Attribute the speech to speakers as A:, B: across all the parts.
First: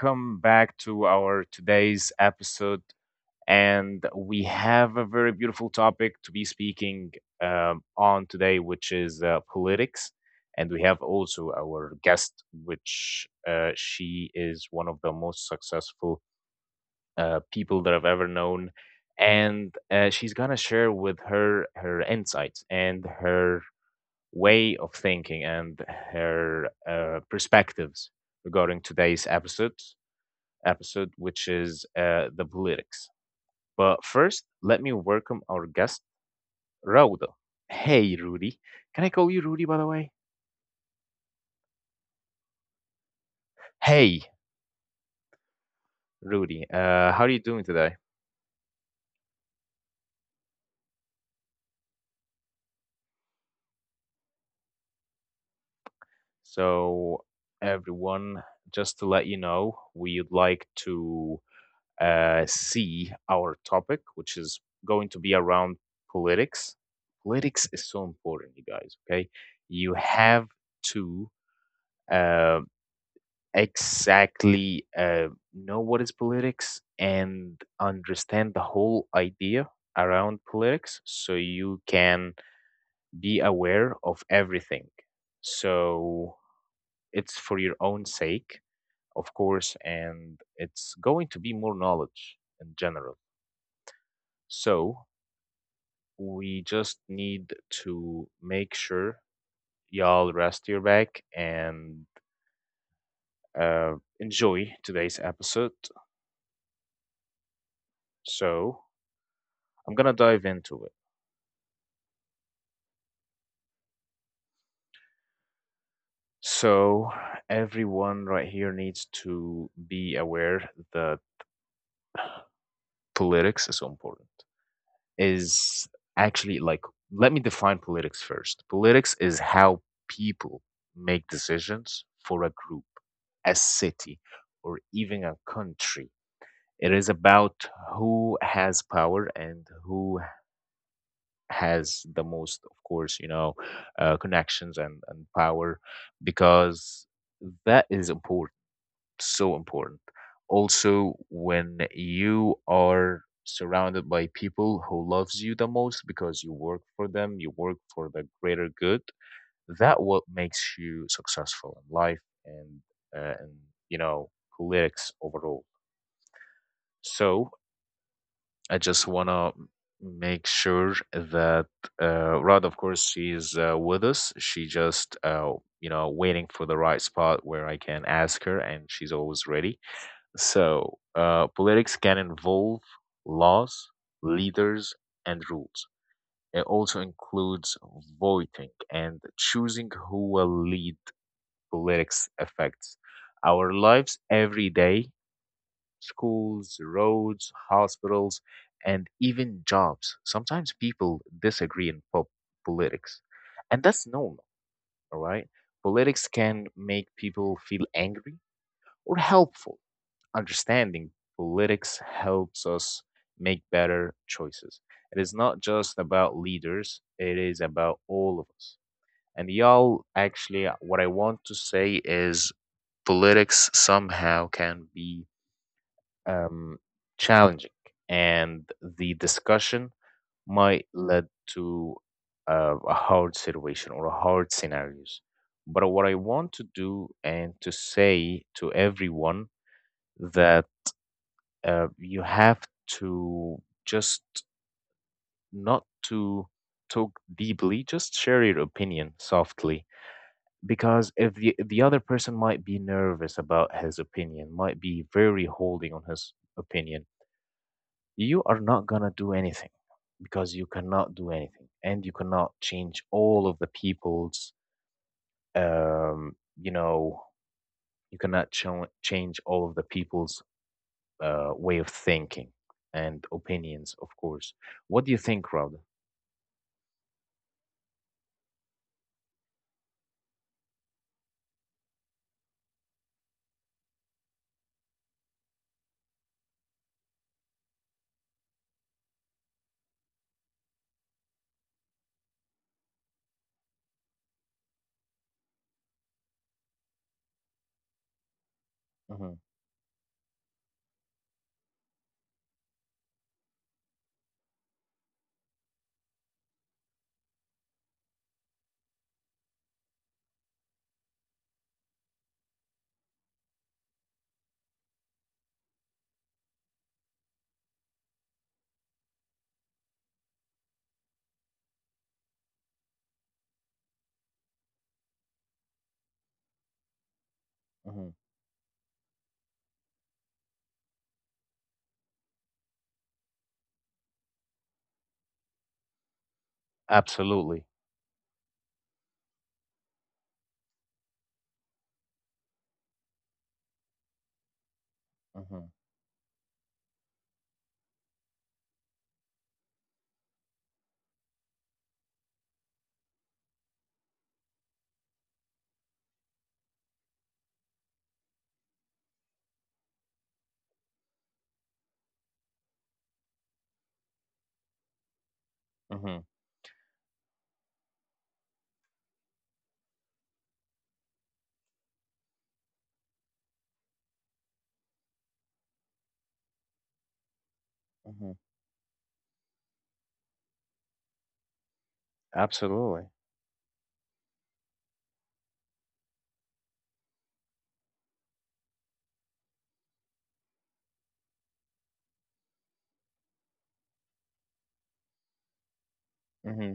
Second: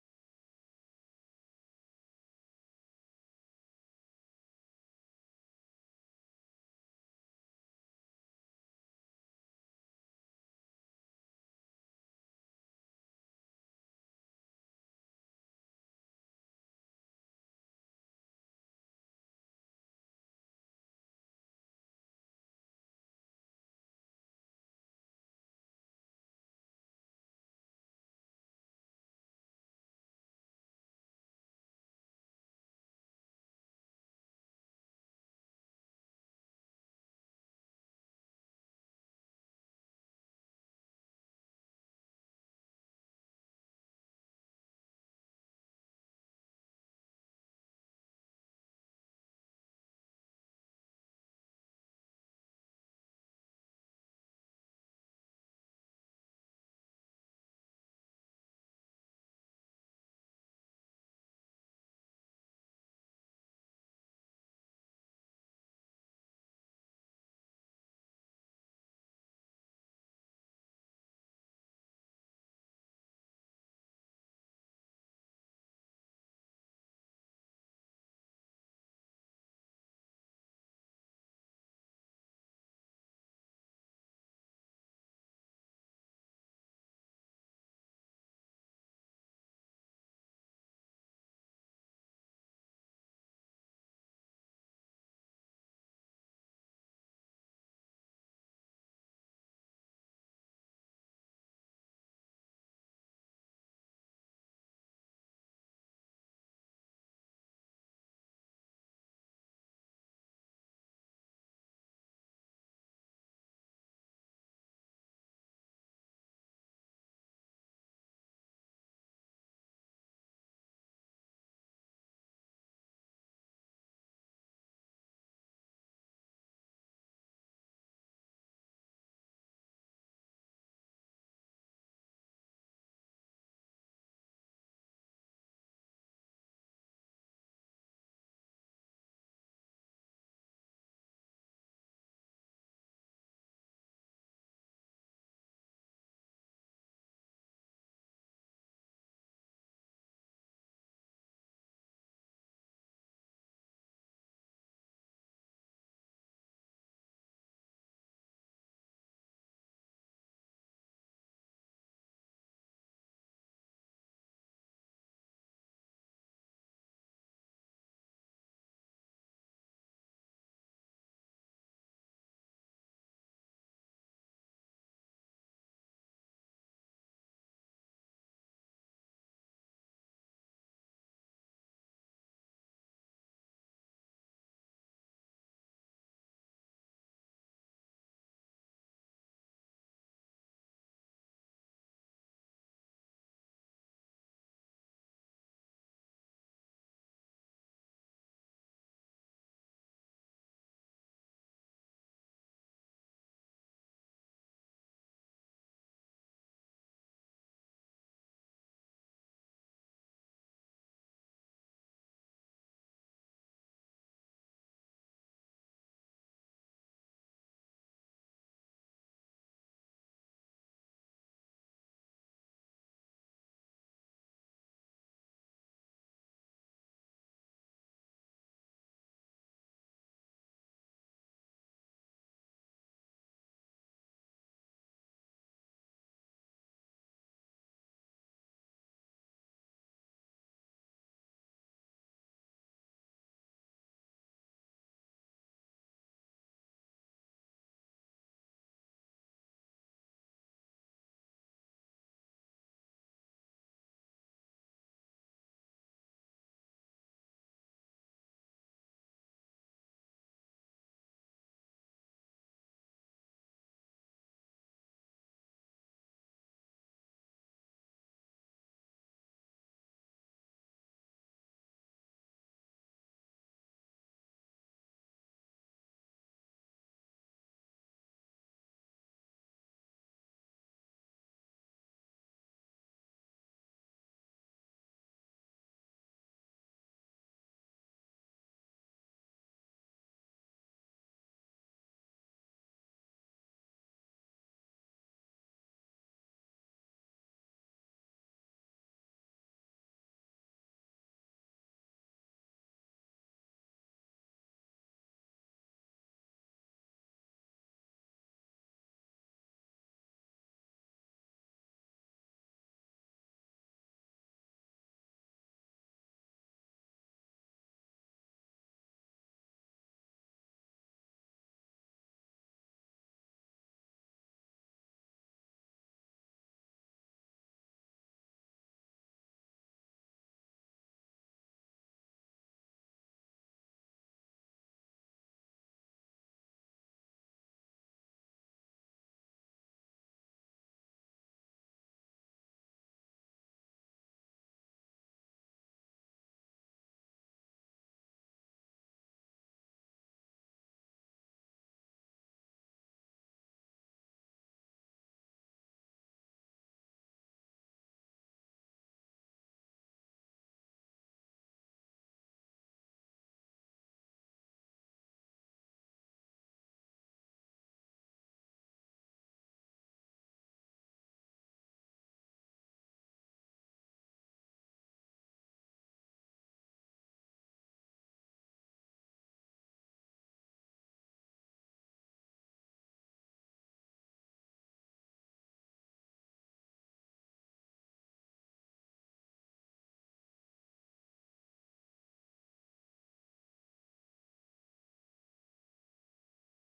A: Welcome back to our today's episode. And we have a very beautiful topic to be speaking on today, which is politics. And we have also our guest, which she is one of the most successful people that I've ever known. And she's going to share with her insights and her way of thinking and her perspectives regarding today's episode, which is the politics. But first, let me welcome our guest, Raudo. Hey, Rudy. Can I call you Rudy, by the way? Hey, Rudy. How are you doing today? So, everyone, just to let you know, we'd like to see our topic, which is going to be around politics. Politics is so important, you guys, okay? You have to uh, exactly know what is politics and understand the whole idea around politics so you can be aware of everything. So it's for your own sake, of course, and it's going to be more knowledge in general. So we just need to make sure y'all rest your back and uh, enjoy today's episode. So I'm gonna dive into it. So everyone right here needs to be aware that politics is so important. Is actually like let me define politics first. Politics is how people make decisions for a group, a city, or even a country. It is about who has power and who has the most, of course, you know, connections and power, because that is important, so important. Also, when you are surrounded by people who loves you the most because you work for them, you work for the greater good, that what makes you successful in life and and you know politics overall. So I just wanna make sure that Rod, of course, she's with us. She just, you know, waiting for the right spot where I can ask her, and she's always ready. So, politics can involve laws, leaders, and rules. It also includes voting and choosing who will lead. Politics affects our lives every day: schools, roads, hospitals, and even jobs. Sometimes people disagree in politics, and that's normal, all right? Politics can make people feel angry or helpful. Understanding politics helps us make better choices. It is not just about leaders, it is about all of us. And y'all, actually, what I want to say is politics somehow can be um, challenging, and the discussion might lead to a hard situation or hard scenarios. But what I want to do and to say to everyone that you have to just not to talk deeply, just share your opinion softly, because if the other person might be nervous about his opinion, might be very holding on his opinion, you are not going to do anything, because you cannot do anything and you cannot change all of the people's um you know you cannot change all of the people's way of thinking and opinions, of course. What do you think, Rhoda? Mm-hmm, hmm Absolutely. Mm-hmm, hmm hmm Absolutely. Hmm.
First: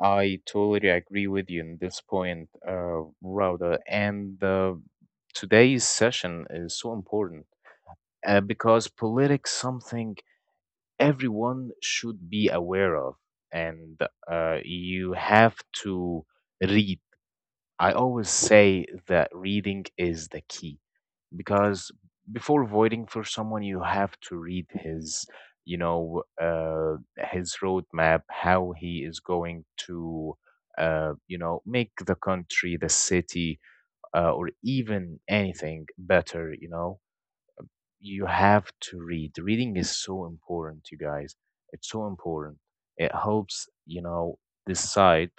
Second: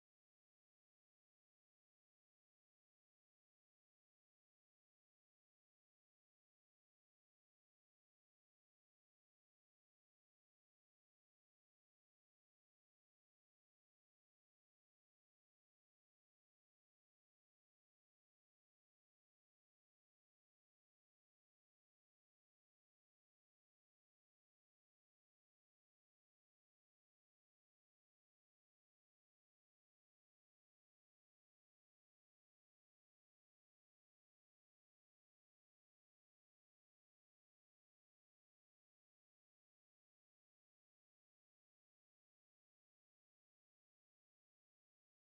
A: I totally agree with you in this point, Rauda. And today's session is so important because politics something everyone should be aware of, and you have to read. I always say that reading is the key, because before voting for someone you have to read his, you know, his roadmap, how he is going to you know, make the country, the city, or even anything better. You know, you have to read. Reading is so important, you guys. It's so important. It helps, you know, decide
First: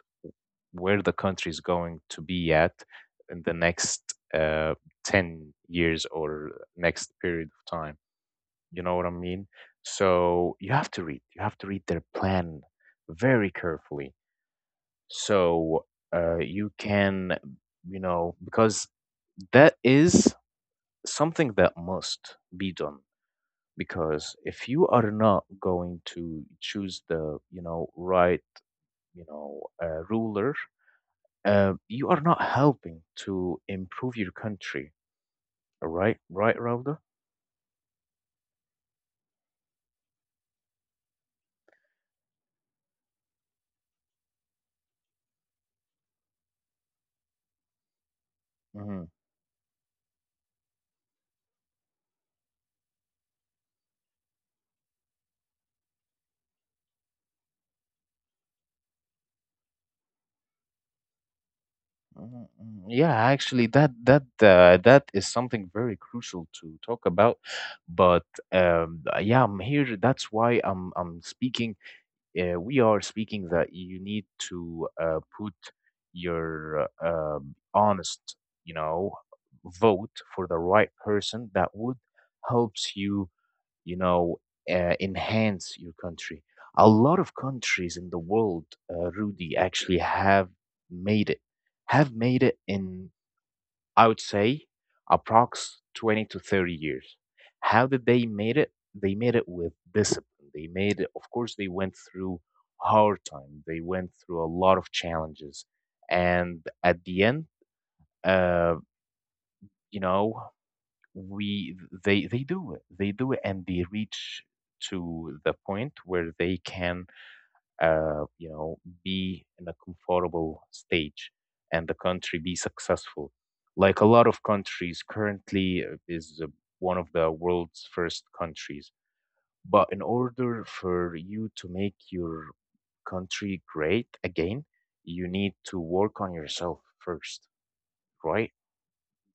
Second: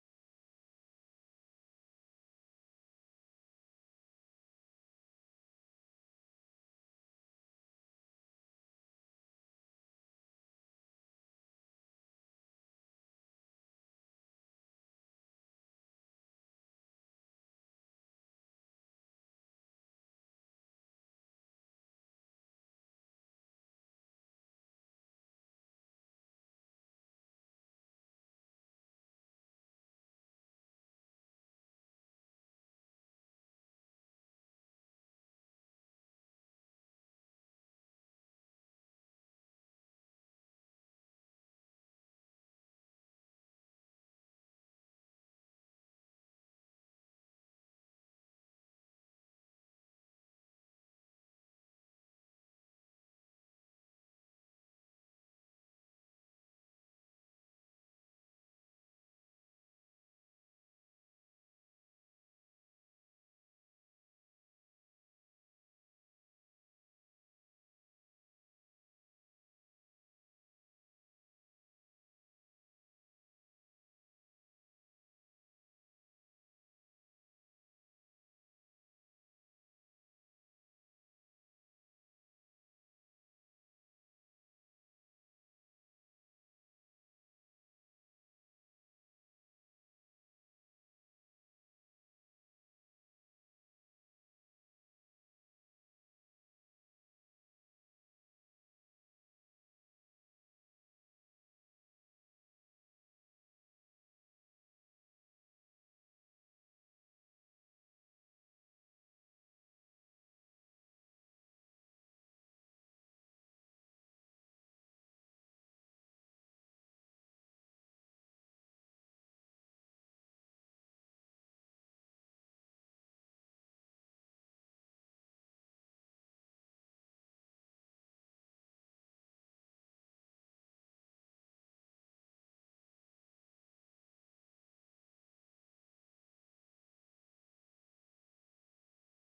A: where the country is going to be at in the next 10 years or next period of time. You know what I mean? So you have to read. You have to read their plan very carefully. So you can, you know, because that is something that must be done. Because if you are not going to choose the, you know, right, you know, ruler, you are not helping to improve your country. All right, right, Rauda? Mm-hmm, mm-hmm, mm-hmm. Yeah, actually, that that is something very crucial to talk about. But yeah, I'm here. That's why I'm speaking, we are speaking, that you need to put your honest, you know, vote for the right person that would helps you, you know, enhance your country. A lot of countries in the world, Rudy, actually made it, have made it in, I would say, approx 20 to 30 years. How did they made it? They made it with discipline. They made it, of course, they went through hard time. They went through a lot of challenges. And at the end, uh, you know, we they do it. They do it and they reach to the point where they can, you know, be in a comfortable stage and the country be successful. Like a lot of countries currently is one of the world's first countries. But in order for you to make your country great again, you need to work on yourself first, right?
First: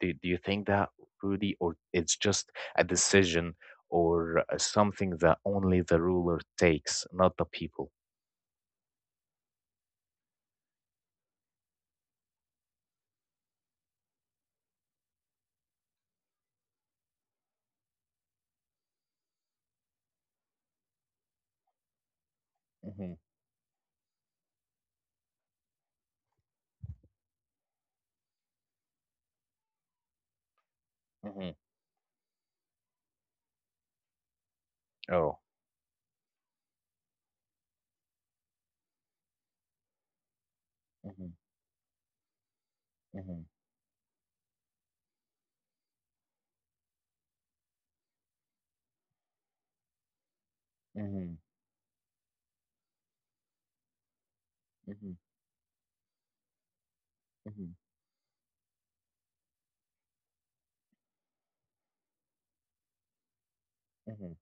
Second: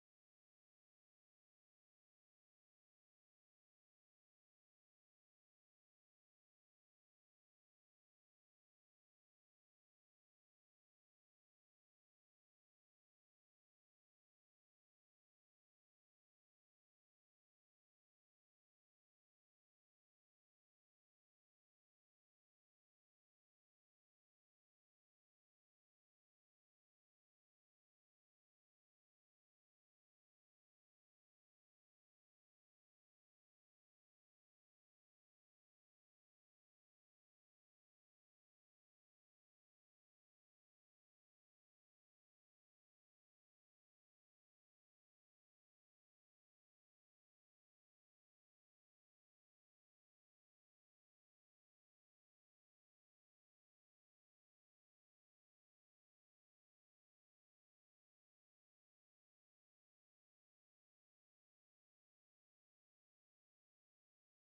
A: Do you think that, Rudy, or it's just a decision or something that only the ruler takes, not the people? Hmm. Hmm. Oh. Mhm, mhm, mhm, mhm, mhm, mhm,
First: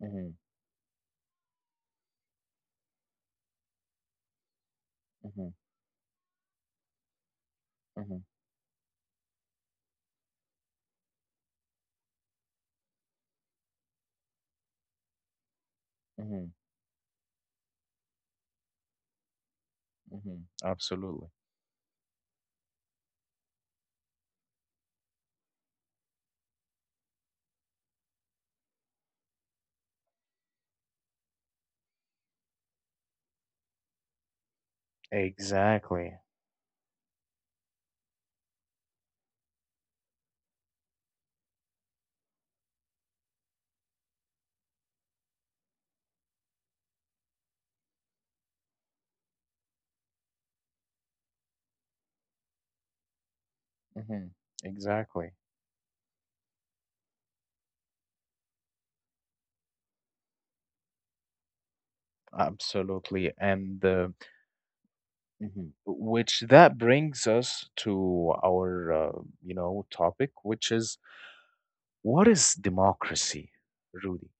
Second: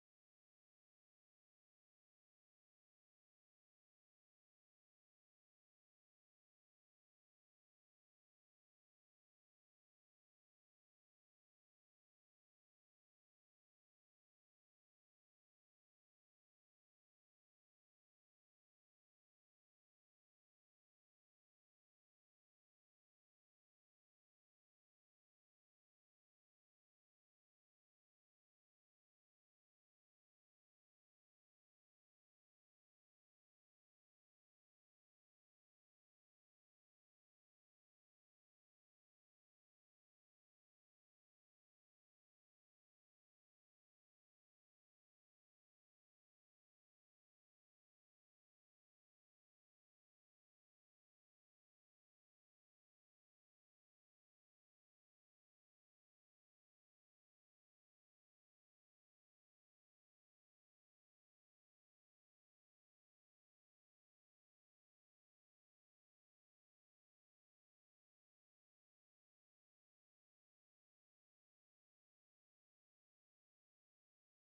A: mhm, mhm, mhm, mhm, mhm Absolutely. Exactly. Mhm. Exactly. Absolutely. And mhm, which that brings us to our you know, topic, which is: what is democracy, Rudy?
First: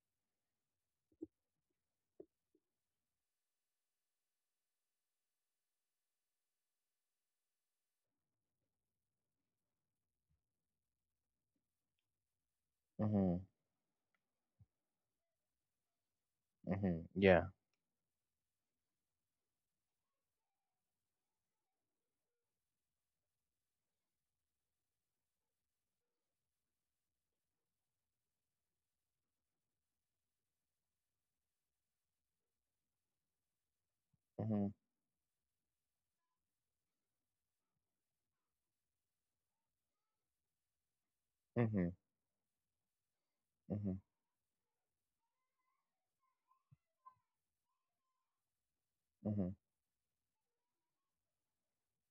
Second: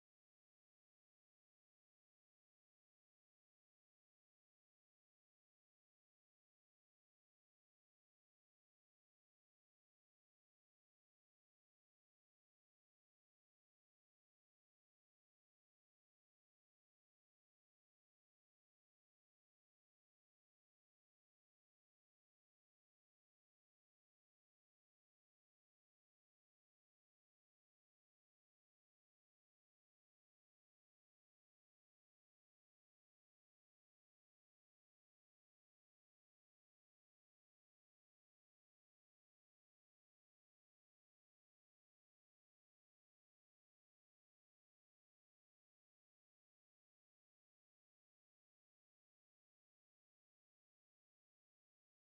A: Mm-hmm. Mm-hmm. Yeah. Mm-hmm. Mm-hmm. Mm-hmm. Mm-hmm.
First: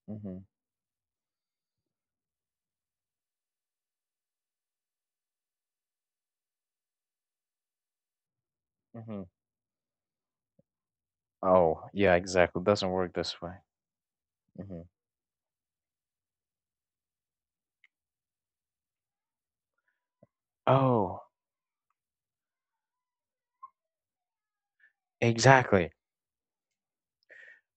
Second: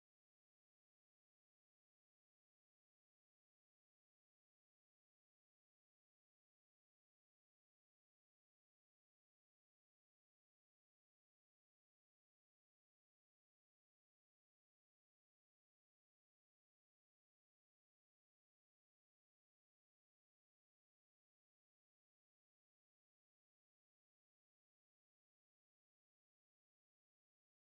A: Mm-hmm. Hmm. Oh, yeah, exactly. It doesn't work this way. Mm-hmm. Oh, exactly.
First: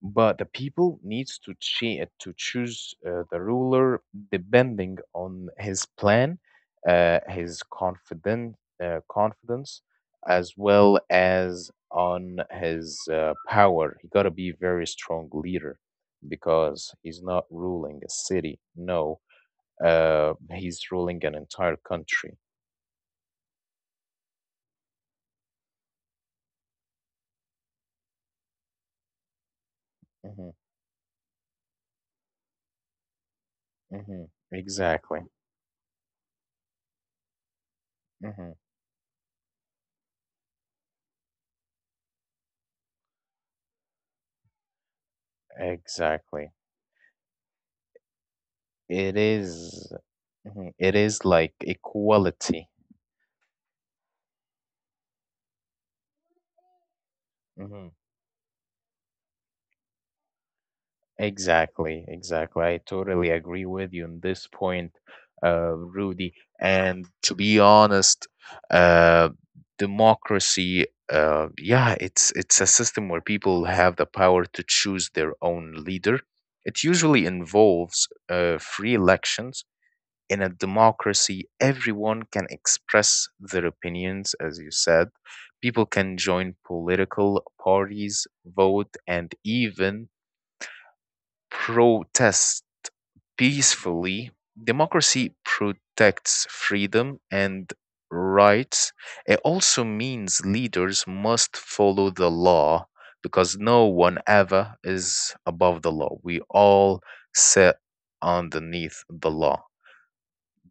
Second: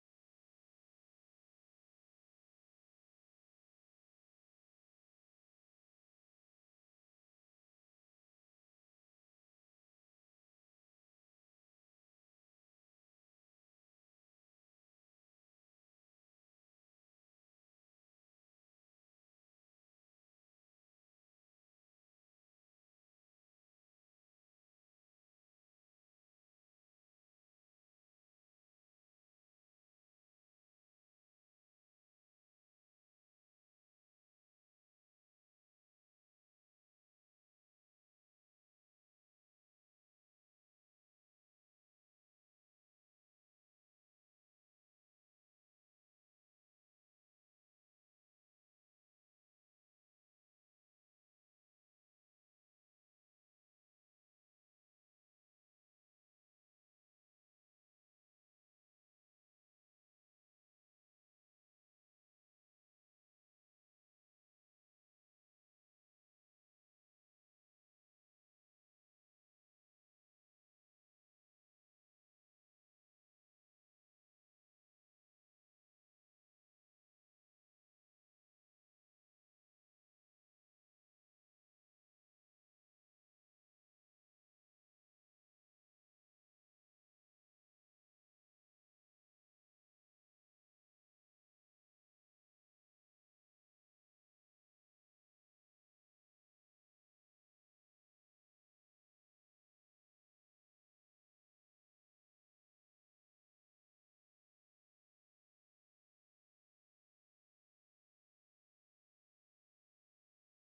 A: But the people needs to to choose the ruler depending on his plan, his confident confidence, as well as on his power. He gotta be very strong leader, because he's not ruling a city. No, he's ruling an entire country. Hmm. Hmm. Exactly. Hmm. Exactly. It is, mhm, it is like equality. Hmm. Exactly, exactly. I totally agree with you on this point, Rudy. And to be honest, uh, democracy, yeah, it's a system where people have the power to choose their own leader. It usually involves free elections. In a democracy, everyone can express their opinions, as you said. People can join political parties, vote, and even protest peacefully. Democracy protects freedom and rights. It also means leaders must follow the law, because no one ever is above the law. We all sit underneath the law.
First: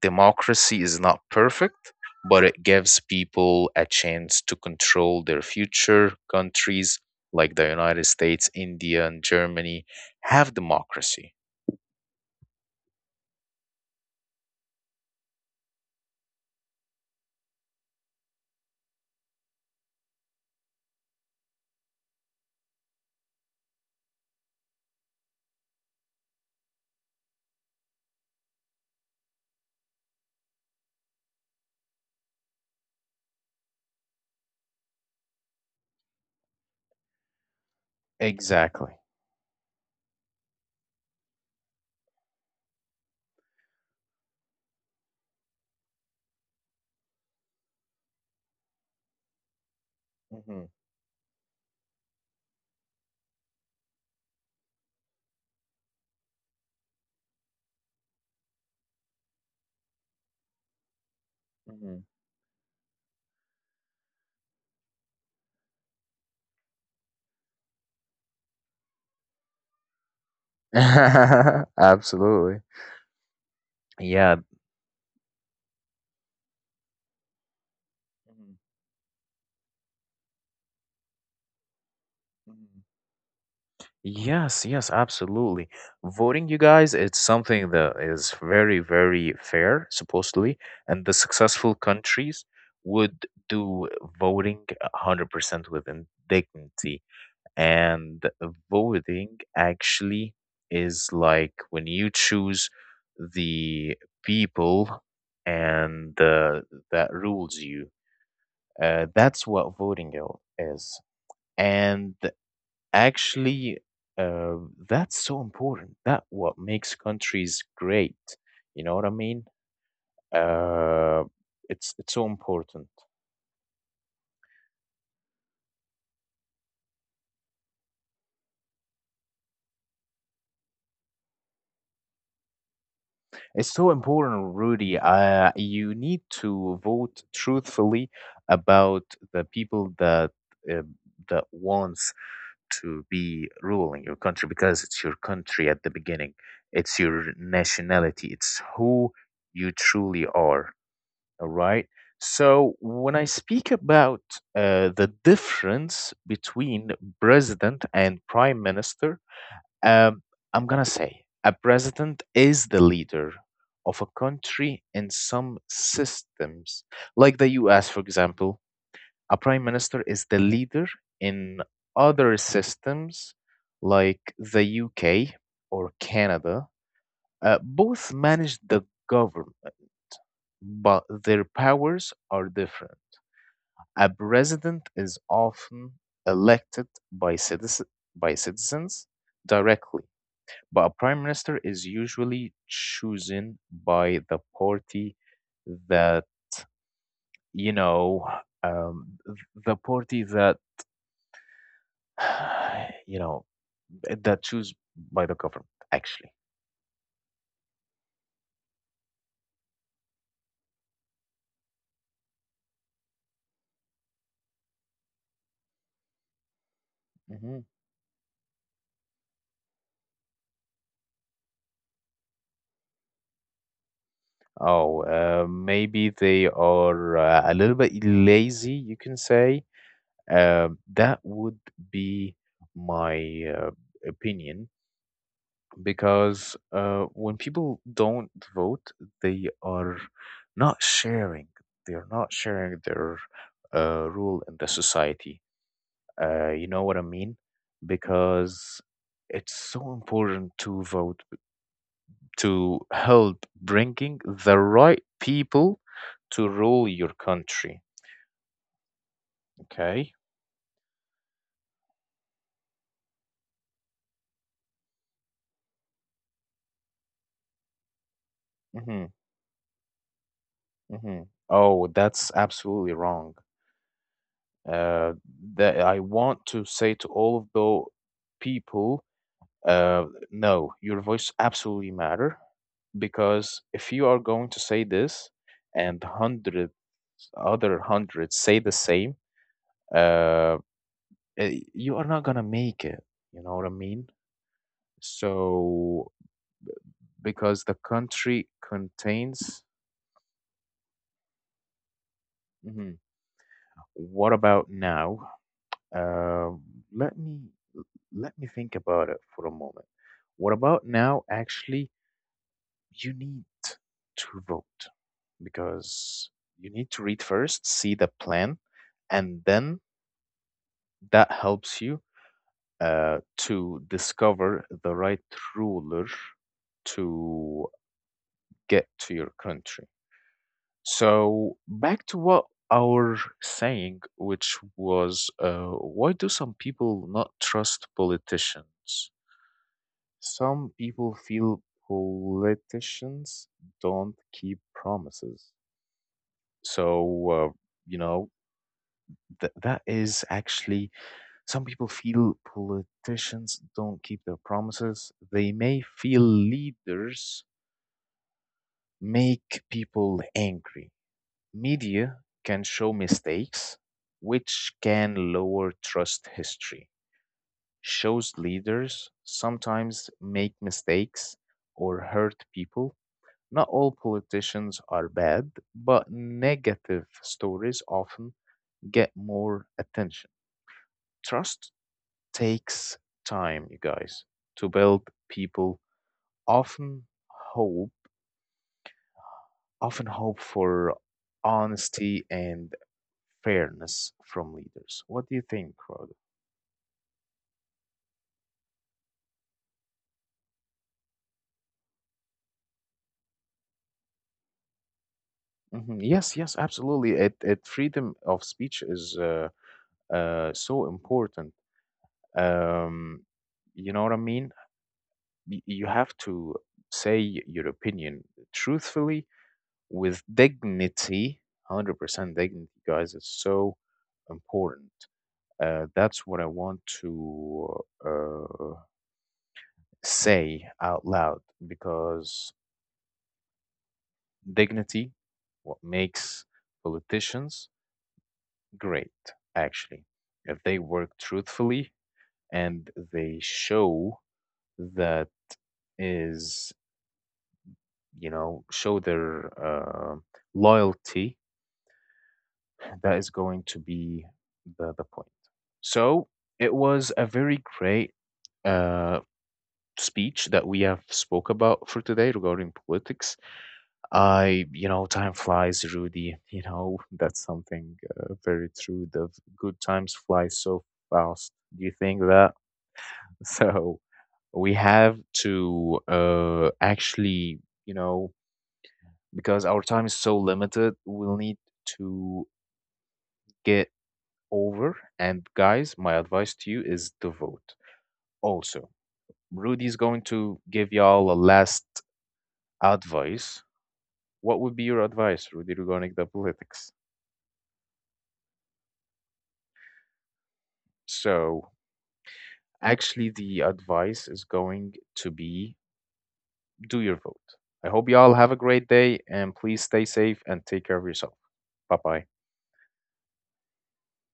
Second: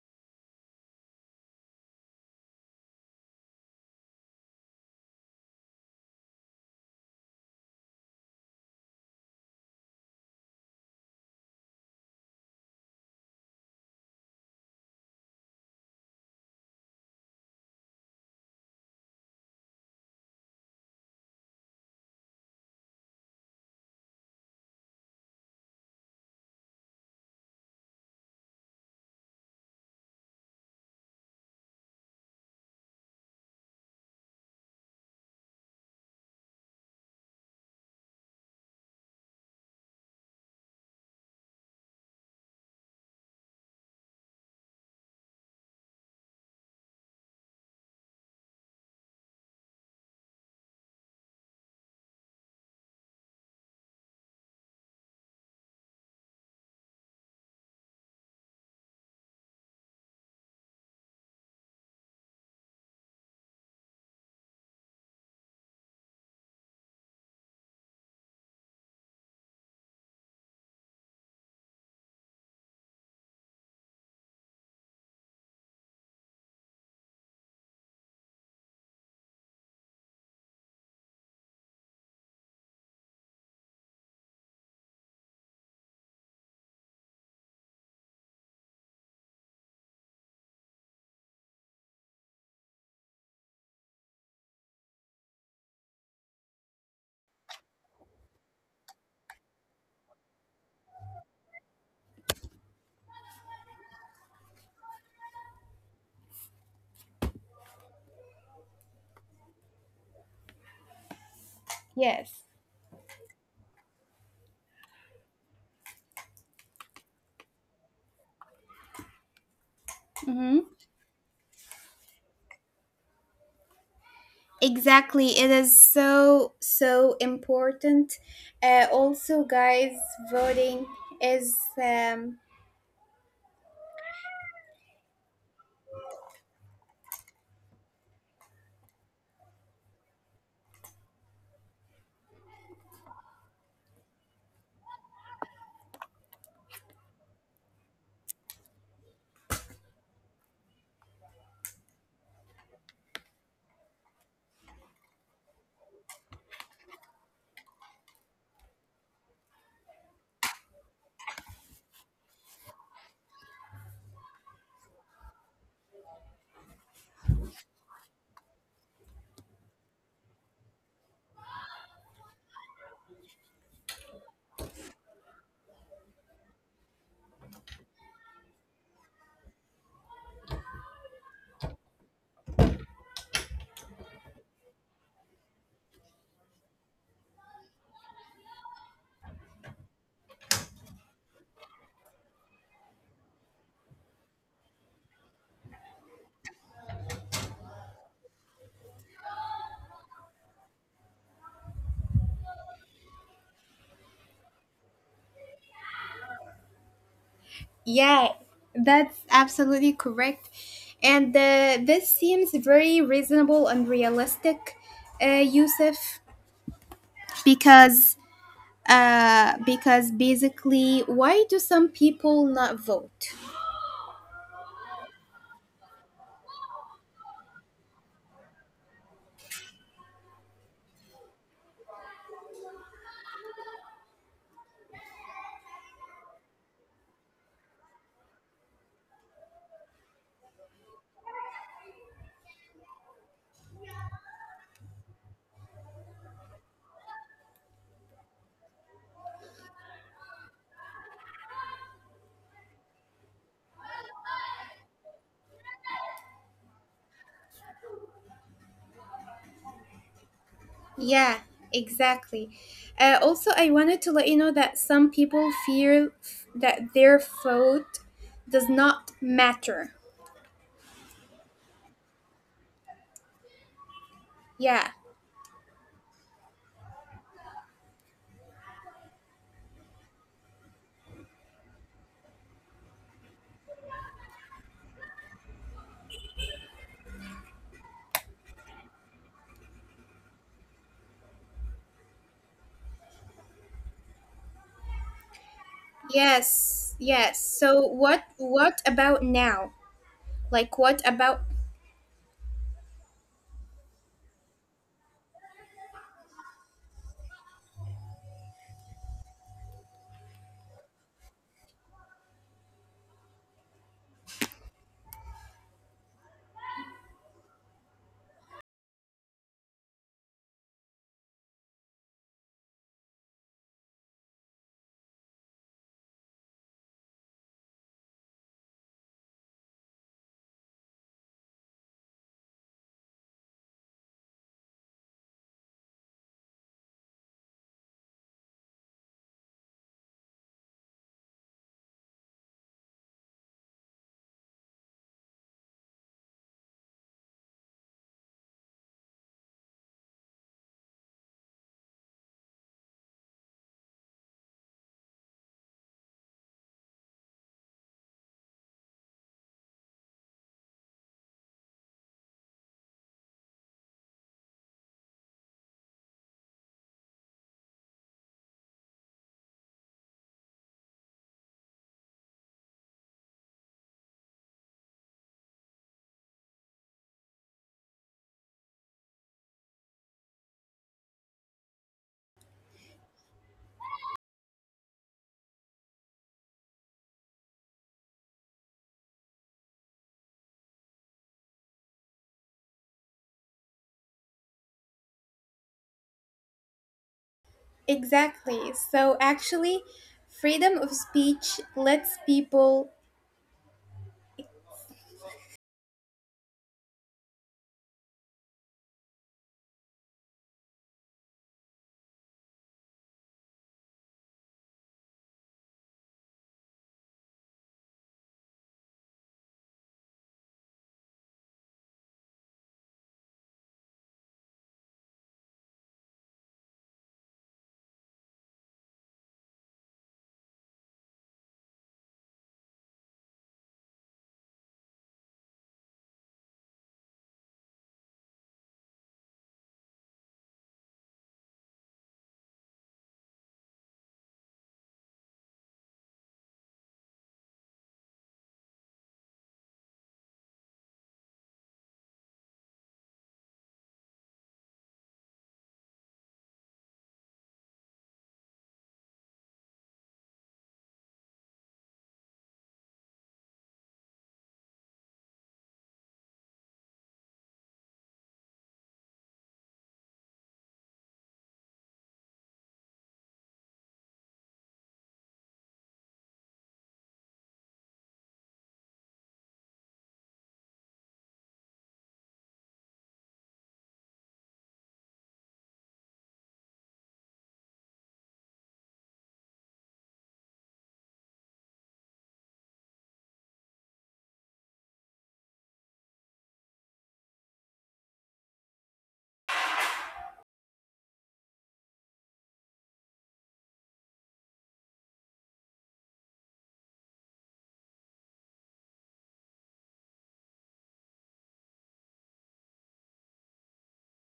A: Democracy is not perfect, but it gives people a chance to control their future. Countries like the United States, India, and Germany have democracy. Exactly. Hmm. Hmm. Absolutely. Yeah. Mhm, mhm. Yes, yes, absolutely. Voting, you guys, it's something that is very, very fair, supposedly, and the successful countries would do voting 100% with dignity. And voting actually is like when you choose the people and that rules you. That's what voting is. And
B: Yes.
A: actually, uh, that's so important. That what makes countries great. You know what I mean?
B: Mm-hmm.
A: Uh, it's so important.
B: Exactly. It is so, so important. Also, guys, voting is, um,
A: It's so important, Rudy. You need to vote truthfully about the people that uh, that wants to be ruling your country, because it's your country at the beginning. It's your nationality. It's who you truly are. All right. So when I speak about the difference between president and prime minister, um, I'm gonna say a president is the leader of a country in some systems, like the U.S., for example. A prime minister is the leader in other systems, like the U.K. or Canada. Both manage the government, but their powers are different. A president is often elected by citizens directly, but a prime minister is usually chosen by the party that, you know, um, th- the party that, you know, that choose by the government, actually.
B: yeah, that's absolutely correct. And this seems very reasonable and realistic, Yusuf,
A: Hmm.
B: because because basically, why do some people not vote?
A: Oh, maybe they are a little bit lazy, you can say. That would be my uh, opinion. Because when people don't vote, they are not sharing. They are not sharing their role in the society. You know what I mean? Because it's so important to vote to help bringing the right people to rule your country. Okay.
B: Yeah, exactly. Also, I wanted to let you know that some people fear that their vote does
A: Mm-hmm.
B: not matter.
A: Mm-hmm. Oh, that's absolutely wrong.
B: Yeah.
A: Uh, that I want to say to all of the people: Uh, no, your voice absolutely matter, because if you are going to say this and hundred other hundreds say the same, uh, you are not gonna make it. You know what I mean? So b-
B: Yes. Yes.
A: because the
B: So what?
A: country
B: What about
A: contains.
B: now? Like what about
A: Mhm. What about now? Uh, Let me let me think about it for a moment. What about now? Actually, you need to vote, because you need to read first, see the plan, and then that helps you to discover the right ruler to get to your country. So, back to what our saying, which was why do some people not trust politicians? Some people feel politicians don't keep promises. So, you know, that is actually, some people feel politicians don't keep their promises. They may feel leaders make people angry. Media can show mistakes, which can lower trust. History shows leaders sometimes make mistakes or hurt people. Not all politicians are bad, but negative stories often get more attention. Trust takes time, you guys, to build. People often hope, often hope for honesty and fairness from leaders. What do you think, Rhoda?
B: exactly? So actually, freedom of speech lets people
A: Hmm. Yes, yes, absolutely. It Freedom of speech is so important. Um, you know what I mean? You have to say your opinion truthfully with dignity, 100% dignity, guys. It's so important. That's what I want to uh, say out loud, because dignity, what makes politicians great, actually. If they work truthfully and they show that is, you know, show their uh, loyalty, that is going to be the point. So it was a very great uh, speech that we have spoke about for today regarding politics. I, you know, time flies, Rudy. You know, that's something very true. The good times fly so fast. Do you think that? So we have to actually, you know, because our time is so limited, we'll need to get over. And guys, my advice to you is to vote. Also, Rudy's going to give y'all a last advice. What would be your advice, Rudy, regarding the politics? So, actually, the advice is going to be do your vote. I hope y'all have a great day and please stay safe and take care of yourself. Bye bye.